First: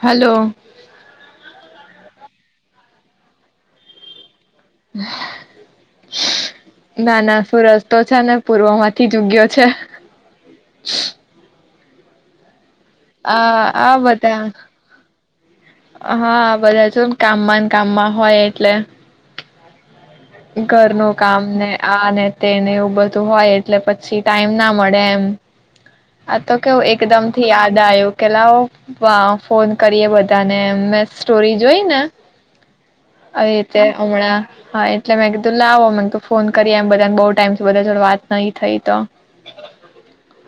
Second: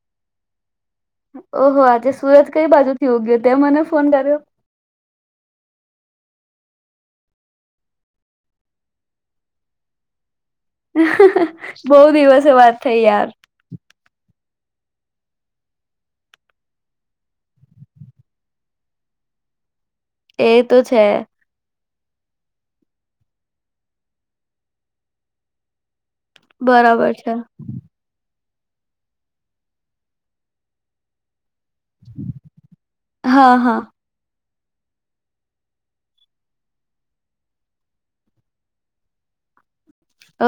Hello. ઓહો આજે સુરત કઈ બાજુ થી ઉગયો તે મને ફોન કર્યો? ના ના સૂરજ તો છે ને પૂર્વમાંથી જ ઉગયો છે. હ બહુ દિવસે વાત થઈ યાર હ આ બધા હા બધા જોન કામમાં ન કામમાં હોય એટલે એ તો છે ઘરનું કામને આ ને તેને એવું બધું હોય એટલે પછી ટાઈમ ના મળે એમ. આ તો કેવું બરાબર છે. એકદમથી યાદ આયુ કેે લાઓ વા ફોન કરીએ બધા તને મેં સ્ટોરી જોઈને હા આવી હા રીતે હમણાં હા એટલે મેં કીધું લાવો મને કીધું ફોન કરીએ એમ બધાને બઉ ટાઈમથી બધા જોડે વાત નહીં થઈ તો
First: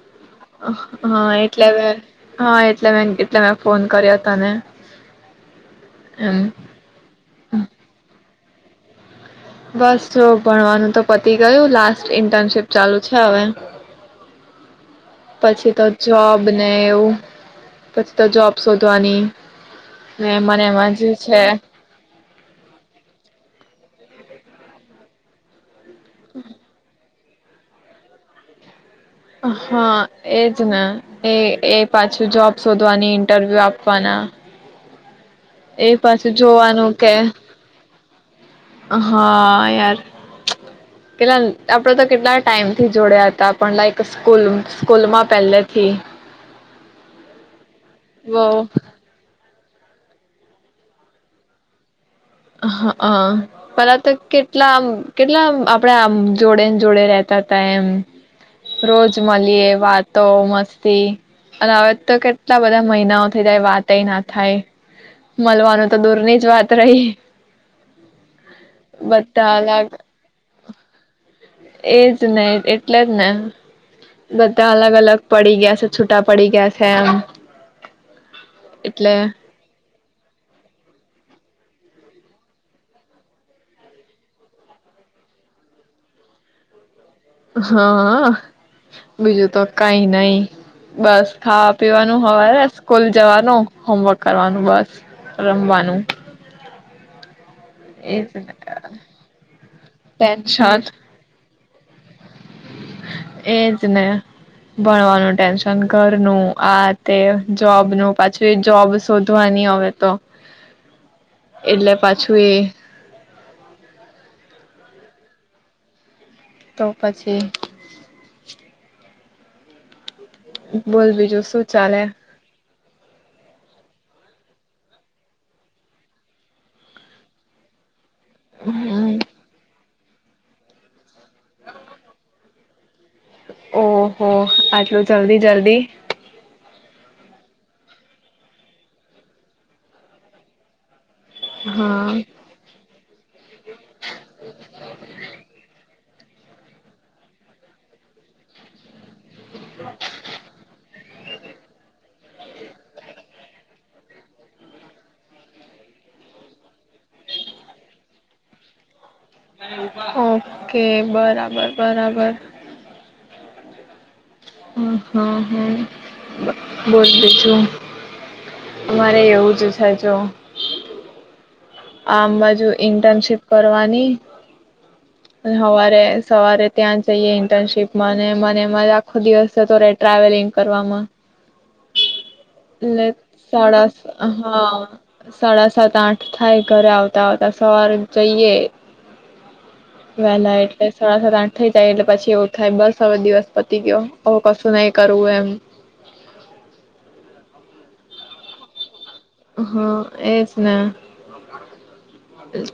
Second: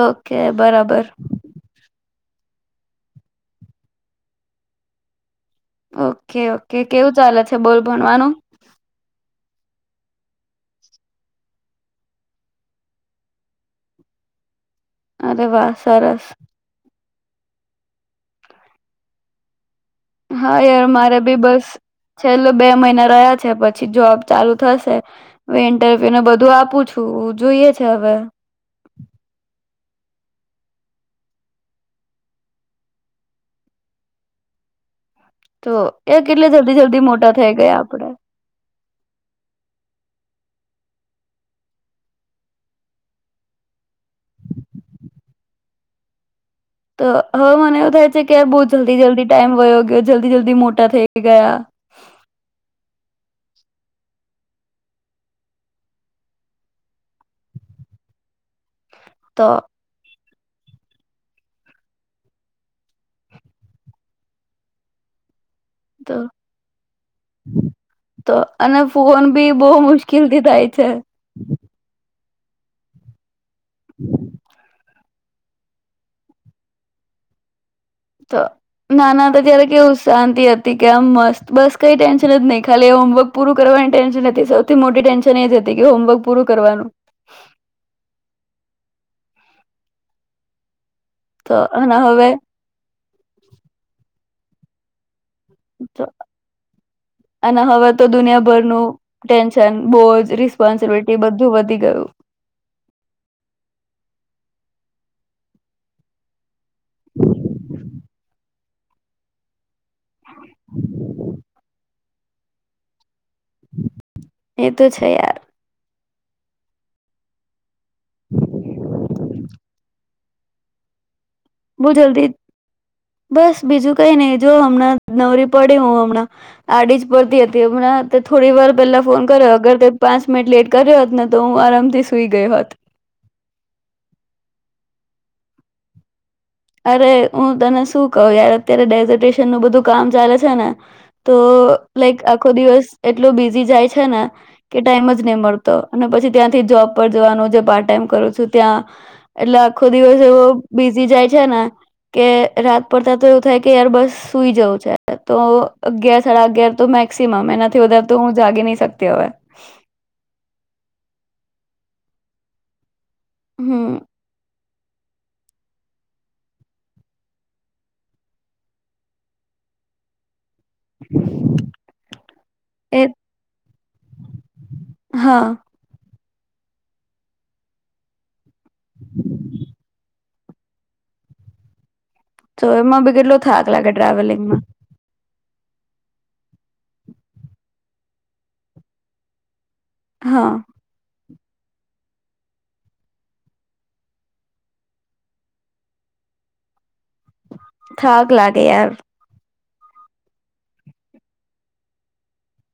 ઓકે બરાબર. હા એટલે મે હા એટલે મે એટલે મેં ફોન કર્યા તને. એમ ઓકે ઓકે કેવું ચાલે છે બોલ ભણવાનું? બસ જો ભણવાનું તો પતી ગયું લાસ્ટ ઇન્ટર્નશીપ ચાલુ છે હવે. અરે વાહ પછી તો સરસ જોબ ને એવું પછી તો જોબ શોધવાની. ને હા મને યાર એમાં જે મારે ભી છે બસ છેલ્લો બે મહિના રહ્યા છે પછી જોબ ચાલુ થશે વે ને બધું આપું છું જોઈએ છે હવે હા એજ ને એ એ પાછું જોબ શોધવાની ઇન્ટરવ્યુ આપવાના તો એ પાછું કેટલા જલ્દી જોવાનું જલ્દી કે મોટા થઈ ગયા આપડે હા યાર કેટલા આપડે તો કેટલા ટાઈમ થી જોડયા હતા પણ લાઈક સ્કૂલ સ્કૂલમાં પહેલેથી તો હવે મને એવું થાય છે કે વ બહુ જલ્દી જલ્દી ટાઈમ વયો જલ્દી જલ્દી મોટા થઈ ગયા હ હ પેલા તો કેટલા આમ કેટલા આપડે આમ જોડે ને જોડે રતા હતાા એમ રોજ તો મળી એ વાત તો મસ્તી અને હવે તો કેટલા બધા મહિનાઓ થઈ જાય વાત એ ના થાય મળવાનું તો દૂર ની જ વાત રહી તો અને ફોન બધા બી બહુ અલગ મુશ્કેલથી થાય છે. એજ ને એટલે જ ને બધા અલગ અલગ પડી ગયા છે છૂટા પડી ગયા છે એમ તો એટલે નાના તો જયારે કેવું શાંતિ હતી કે આમ મસ્ત બસ કઈ ટેન્શન જ નહી ખાલી હોમવર્ક પૂરું કરવાની ટેન્શન હતી સૌથી મોટી ટેન્શન એ જ હતી કે હોમવર્ક પૂરું કરવાનું. હા બીજું તો કઈ નઈ બસ તો ખાવા અને પીવાનું હવે હવારે સ્કૂલ જવાનું હોમવર્ક કરવાનું બસ રમવાનું અને હવે તો એજ ને દુનિયાભરનું ટેન્શન બોજ ટેન્શન રિસ્પોન્સિબિલિટી બધું વધી ગયુ એજ ને ભણવાનું ટેન્શન ઘરનું આ તે જોબ નુ પાછી જોબ શોધવાની અવે તો એટલે પાછું એ એ તો છે યાર તો પછી બોલ બીજું શું બહુ ચાલે જલ્દી બસ બીજું કઈ નહીિ જો હમણાં નવરી પડી હું હમણાં આડી જ પડતી હતી હમણાં. તે થોડી વાર પહેલા હમ ફોન કર્યો અગર પાંચ મિનટ લેટ કર્યો હોત ન તો હું આરામથી સુઈ ગઈ હોત. ઓહો આટલું જલ્દી જલ્દી અરે હું તને શું કહું યાર અત્યારે ડેઝર્ટેશન નું બધું કામ ચાલે છે ને. તો લાઈક હા આખો દિવસ એટલો બીઝી જાય છે ને કે ટાઈમ જ નહી મળતો. અને પછી ત્યાંથી જોબ પર જવાનું જે પાર્ટ ટાઈમ કરું છું ત્યાં એટલે આખો દિવસ એવો બી. [inaudible] છે ને કે રાત પડતા તો એવું થાય કે યાર બસ સુઈ જવું છે. તો અગિયાર સાડા અગિયાર તો મેક્સિમમ એનાથી વધારે તો હું જાગી નહી શકતો. ઓકે બરાબર. બરાબર હમ્મ. [inaudible] અમારે એવું જ થાય જો. [inaudible] આમ બાજુ એ ઇન્ટર્નશીપ કરવાની હા અને હવારે સવારે ત્યાં જઈએ ઇન્ટર્નશીપ માંને મને મારે આખો દિવસ તો રે ટ્રાવેલિંગ. કરવામાં તો એમાં એટલે બી કેટલો થાક લાગે સાડા ટ્રાવેલિંગમાં હા સાડા સાત આઠ થાય ઘરે આવતા આવતા સવારે જઈએ. હા વેલા એટલે સાડાસડા આઠ થઈ જાય એટલે પછી એવું થાય બસ હવે દિવસ પતી ગયો હ કશું નહી કરવું એમ. થાક લાગે યાર. હા એજ ને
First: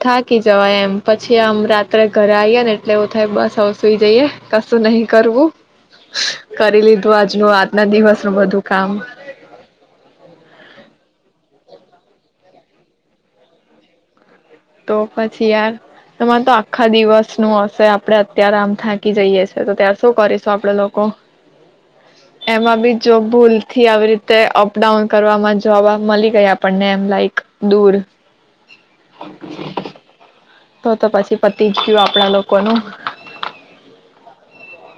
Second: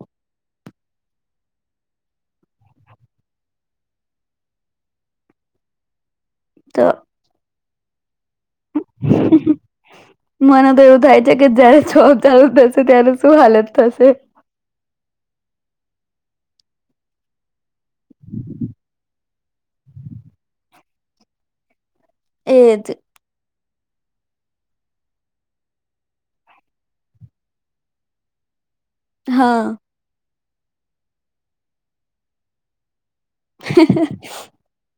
થાકી જવાય એમ પછી આમ રાત્રે ઘરે આએ ને એટલે એવું થાય બસ અવસઈ જઈએ કશું નહિ કરવું. કરી તો લીધું આજનું વાત ના દિવસ. ું બધું કામ મને તો એવું થાય કે જયારે છ ચાલુ થશે ત્યારે શું હાલત થશે. તો પછી યાર તમારે તો આખા દિવસ નું હશે આપડે અત્યારે આમ થાકી જઈએ છે તો તાર શું કરીશું આપડે લોકો એમાં એજ બી જો ભૂલ થી આવી રીતે અપડાઉન કરવાવામાં જોવા મળી ગયા આપણને એમ લાઈક દૂર હા. તો તો પછી પતિ જ ગયું આપણા લોકોનું. [inaudible]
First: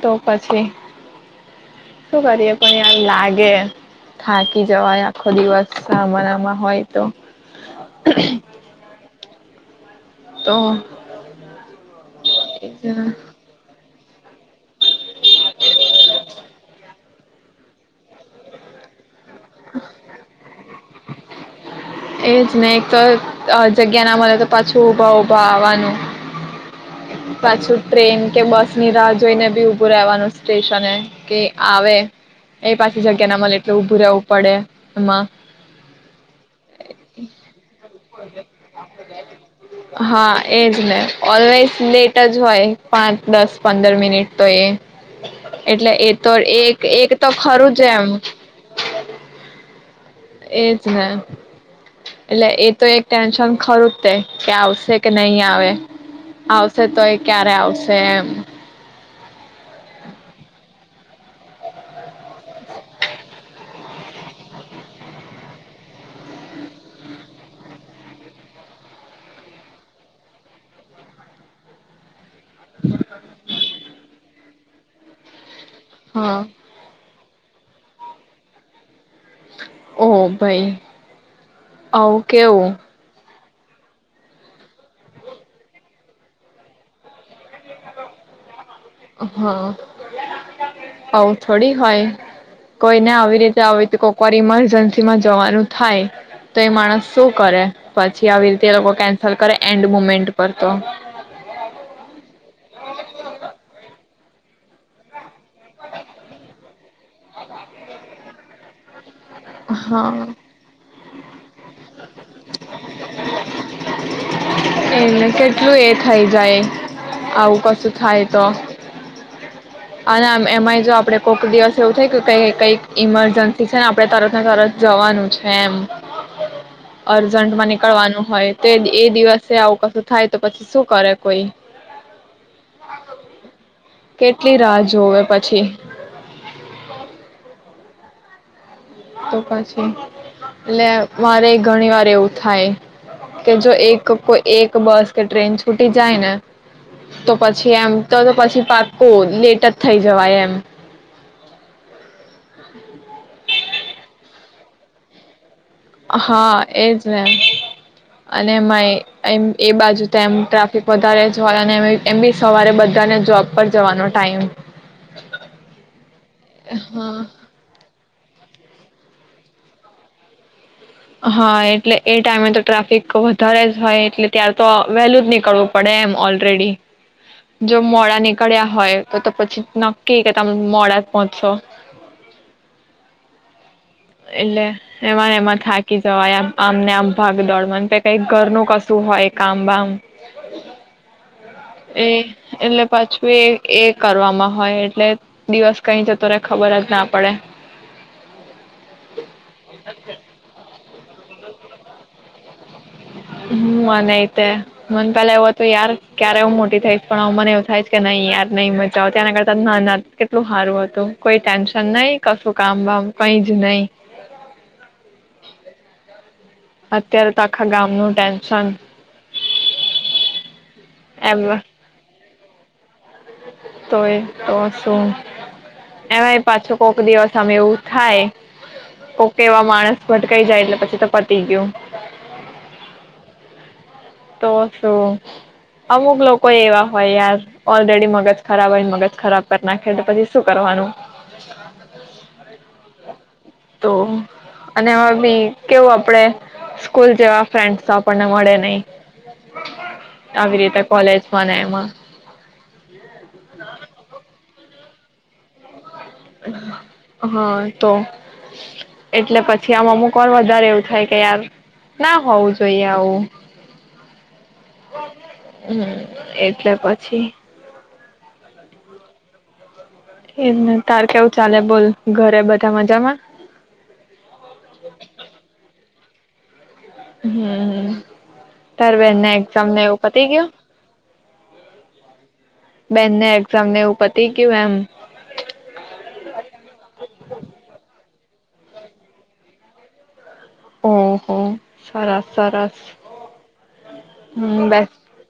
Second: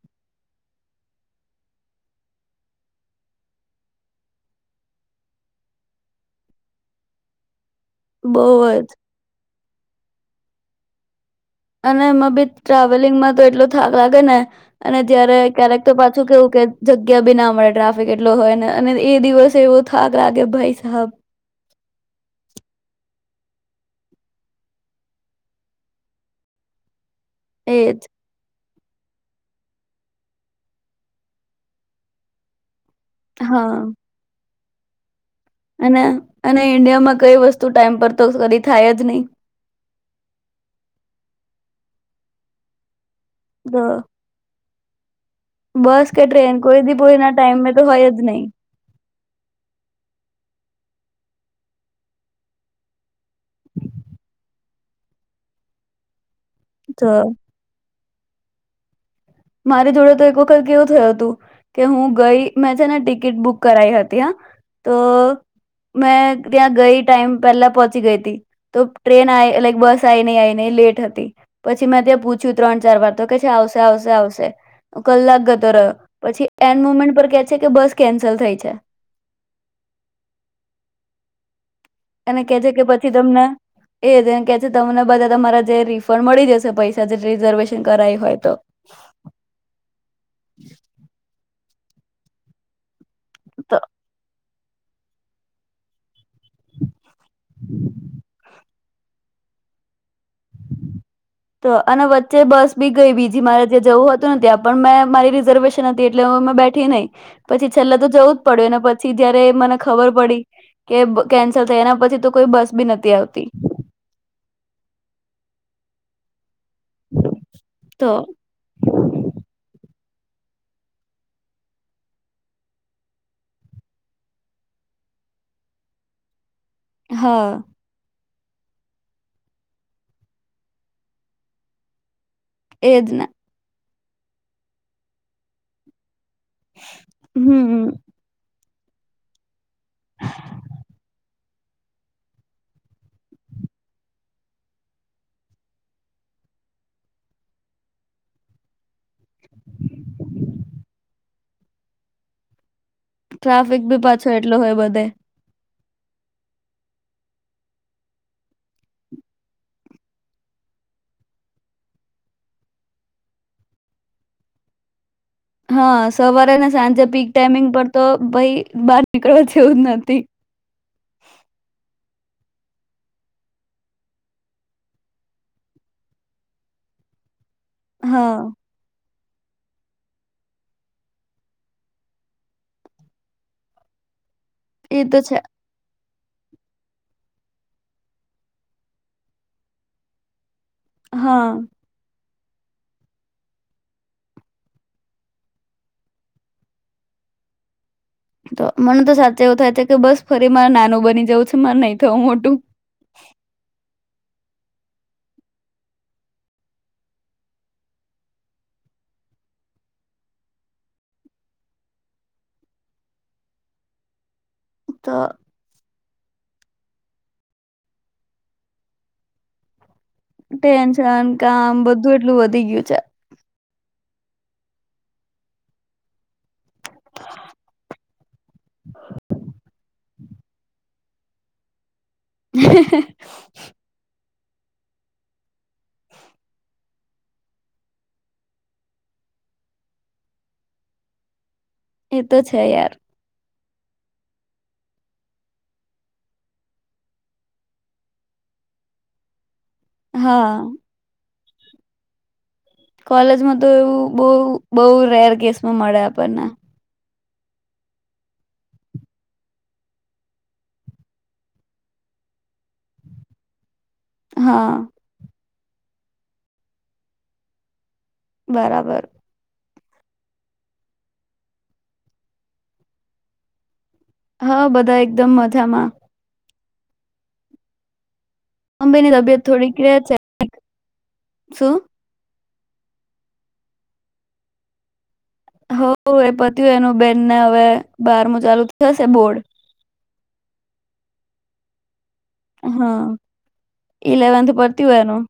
તો પછી શું કરીએ પણ એમ લાગે થાકી જવાય આખો દિવસ સામારામાં હોય તો. બહુ જ. તો. અને એમાં બી ટ્રાવેલિંગમાં તો એટલ થાક લાગે ને અને જયારે ક્યારેક તો પાછું કેવું કે કે બી ના મળે ટ્રાફિક એટલો હોય ને અને એ દિવસ એવો થાક લાગે ભાઈ સાબ. એજ નને એક તો જગ્યા ના મળે તો પાછું ઉઊભા ઉભા આવવાનું. પાછું એજ ટ્રેન કે બસ ની રાહ જોઈને બી ઉભું રહેવાનું સ્ટેશન કે આવે પાછી જગ્યા ના મલે એટલે હા ઉભું રહેવું પડે. હું માં અને અને ઇન્ડિયામાં કઈ વસ્તુ ટાઈમ પર તો કદી થાય જ નહી હા એજ ને ઓલવેઝ લેટ. લેટ જ હોય પાંચ -દસ તો પંદર મિનિટ તો એ એટલે બસ એ કે તો ટ્રેન એક એક કોઈ તો એના ટાાઈમ મે ખરું તો જ એમ હોયદ નહી. એજ ને એટલે એ તો એક ટેન્શન ખરું તે કે આવશે કે નહી આવે આવશે તો એ ક્યારે આવશે. તે એમ મારી જોડે તો એક વખત કેવું થયું હતું, કે હું ગઈ મેં છે ને ટિકિટ બુક કરાઈ હતી, હા તો મેં ત્યાં ગઈ ટાઈમ પહેલા પહોંચી ગઈ હતી, તો ટ્રેન આ લાઈક બસ આ નહી આવીઈ નને લેટ હતી પછી મેં ત્યાં પૂછ પૂછ્યું ત્રણ- ચાર વાર તો કે છે. આવશે, આવશે, આવશે. તો કલાક હા પછી એન્ડ મુમેન્ટ પર કહે કે બસ કેન્સલ થઈ છે. ઓ હો ભાઈ આવું એને કે છે કેવું કે પછી તમને એ જેને કે છે તમને બધા તમારા જે રિફંડ મળી જશે પૈસા જે રિઝર્વેશન કરાવાયી હોય તો. હા. આમ તો થોડી હોય કોઈને આવી રીતે હોય તો કોકરીમાં એજન્સી માં જવાનું થાય તો એ માણસ શું કરે? પછી આવી રી તે લોકો કેન્સલ કરે એન્ડ મુમેન્ટ પર તો તો અને વચ્ચે બસ બી ગઈ બીજી મારે ત્યાં જવું હતું ને ત્યાં પણ મેં મારી રઝર્વેશન હતી એટલે હ અમે બેઠી નહીં પછી છેલ્લા તો જવું જ પડ્યું. થી જયારે મને હા ખબર પડી કે બ કેન્સ થ એના પછી તો કોઈ બસ બી નથી આવતી એને કેટલું એ થઈ જઈ આવું કશું થાય તો અને એમાંય જો આપડે કોઈક દિવસ એવું થાયય ક કઈક ઈમરજન્સી છે ને આપણે તરત ને તરત જવાનું છે એમ હા અર્જન્ટમાં નીકળવાનું હોય તો એ દિવસે આવું કશું થાય તો પછી શું કરે કોઈ એજ ને. કેટ કેટલી રાહ જોએ પછી. હમ્મ હમ્મ. તો પછ [inaudible] લે મારે. ઘણી વાર એવું થાય કે જો એક કોઈ એક બસ કે ટ્રેન છૂટી જાય ને તો પછી એમ તો પછી પાક્કો લેટ જ થઈ જવાય એમ ટ્રાફિક ભી પાછો એટલો હોય બધે હા એજ ને અને એમાંય એ બાજુ તો એમ ટ્રાફિક વધારે જ હોય અને એમ બી સવારે બધાને જોબ પર જવાનો ટાઈમ હા સવારે સાંજે હા પીક ટાઈમિંગ પર તો ભાઈ બહાર નીકળવા જેવું જ નથી હા એટલે એ ટાઈમે તો ટ્રાફિક વધારે જ હોય એટલે ત્યાર તો વહેલું જ નીકળવું પડે એમ ઓલરેડી જો મોડા હા નીકળ્યા હોય તો તો પછી નક્કી કે તમે મોડા જ પહોંચો એટલે એ તો એમાં છે એમાં થાકી વાય આમને આમ ભાગ દોડમાં કઈક ઘરનું કશું હોય કામ બામ હા. એ એટલે પાછું એ એ કરવામાં હોય એટલે દિવસ કઈ જતો રે કઈ ખબર જ ના પડે. તો મને તો સાચે એવું થાય છે કે બસ ફરી મારે નાનું બની જવું છે. માર નહી થવું મોટું. મને તે મને પેલા એવું હતું યાર ક્યારે એવું મોટી થઈશ. પણ હવે મને એવું થાયશ કે નહી યાર નઈ મજાઓ ત્યાંના કરતા ના ના કેટલું સારું હતું કોઈ ટેન્શન નઈ કશું કામ વામ કઈ જ નહી. તો. અત્યારે તો આખા ગામનું ટેન્શન. ટેન્શન, એમ કામ બધું જ કેટલું વધી ગયું છે. તોય તો શું એમાંય પાછો કોક દિવસ અમે એવું થાય પોકે એવા માણસ ભટકાઈ જાય એટલે પછીતો પતિ ગયું. તો શું અમુક લોકો એવા હોય યાર ઓલરેડી મગજ ખરાબ હોય મગજ ખરાબ કરી નાખે તો પછી શું કરવાનું. એ તો છે યાર. તો અને બી કેવું આપડે સ્કૂલ જેવા ફ્રેન્ડ તો આપણને મળે નહિ. હા. આવી રીતે કોલેજ ને એમાં. કોલેજમાં તો એવું બવ. બઉ રેર કેસ માં મળ્યા. [inaudible] હા તો એટલે પછી આમાં અમુક વાર વધારે એવું થાય કે યાર ના હોવું જોઈએ આવું હા. હમ એટલે પછી બરાબર એમને તાર કેવું ચાલે બોલ ઘરે બધા મજામાં હા બધા એકદમ મજામાં હમ હ મમ્મી ની તબિયત થોડીક છે ગયું શું બેનને એક્ઝામ ને એવું પતિ ગયું એમ હ એ પતિયુ એનું બેનને અવે બારમુ ચાલુ થશે બોર્ડ હમ હમ હા ઇલેવન્થ હમ બેસ પતયુ એનું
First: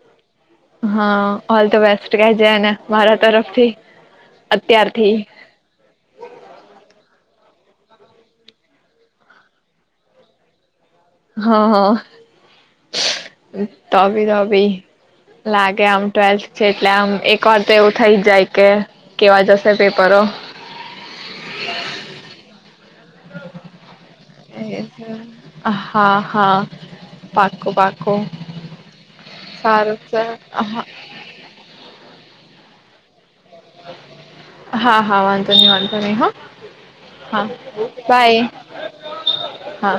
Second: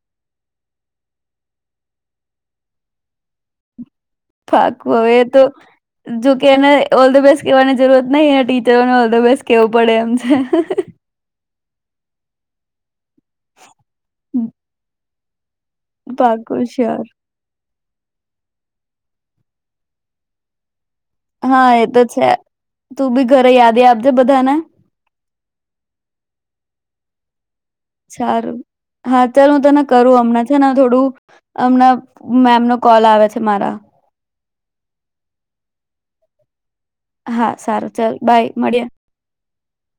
હા ઓલ ધ બેસ્ટ કે જે એને મારા તરફથી પાકકુ એ અત્યારથી તો જોકે એને ઓલ તો બેસ કેવાની જરૂરત નહી એ ટીચરોને ઓલ ધ બેસ્ટ કેવું પડે એમ છે. હા હ તભી તભી લાગે આમ ટ્વેલ્થ પાકું છે એટલે શ્યોર આમ એકજ તો એવું થઇ જ જાય કે કેવા જશે પેપરો હા એ તો છે તું બી ઘરે યાદી આપજે બધાને હા હા પા સારું હા ચાલ હું તને સારું કરું સર હમણાં છે ને થોડું હમણાં મેમ નો કોલ આવે છે. તમારા હા હા વાંધો નહી વાંધો નહી હ હા સારું ચાલ બાય મળીએ હા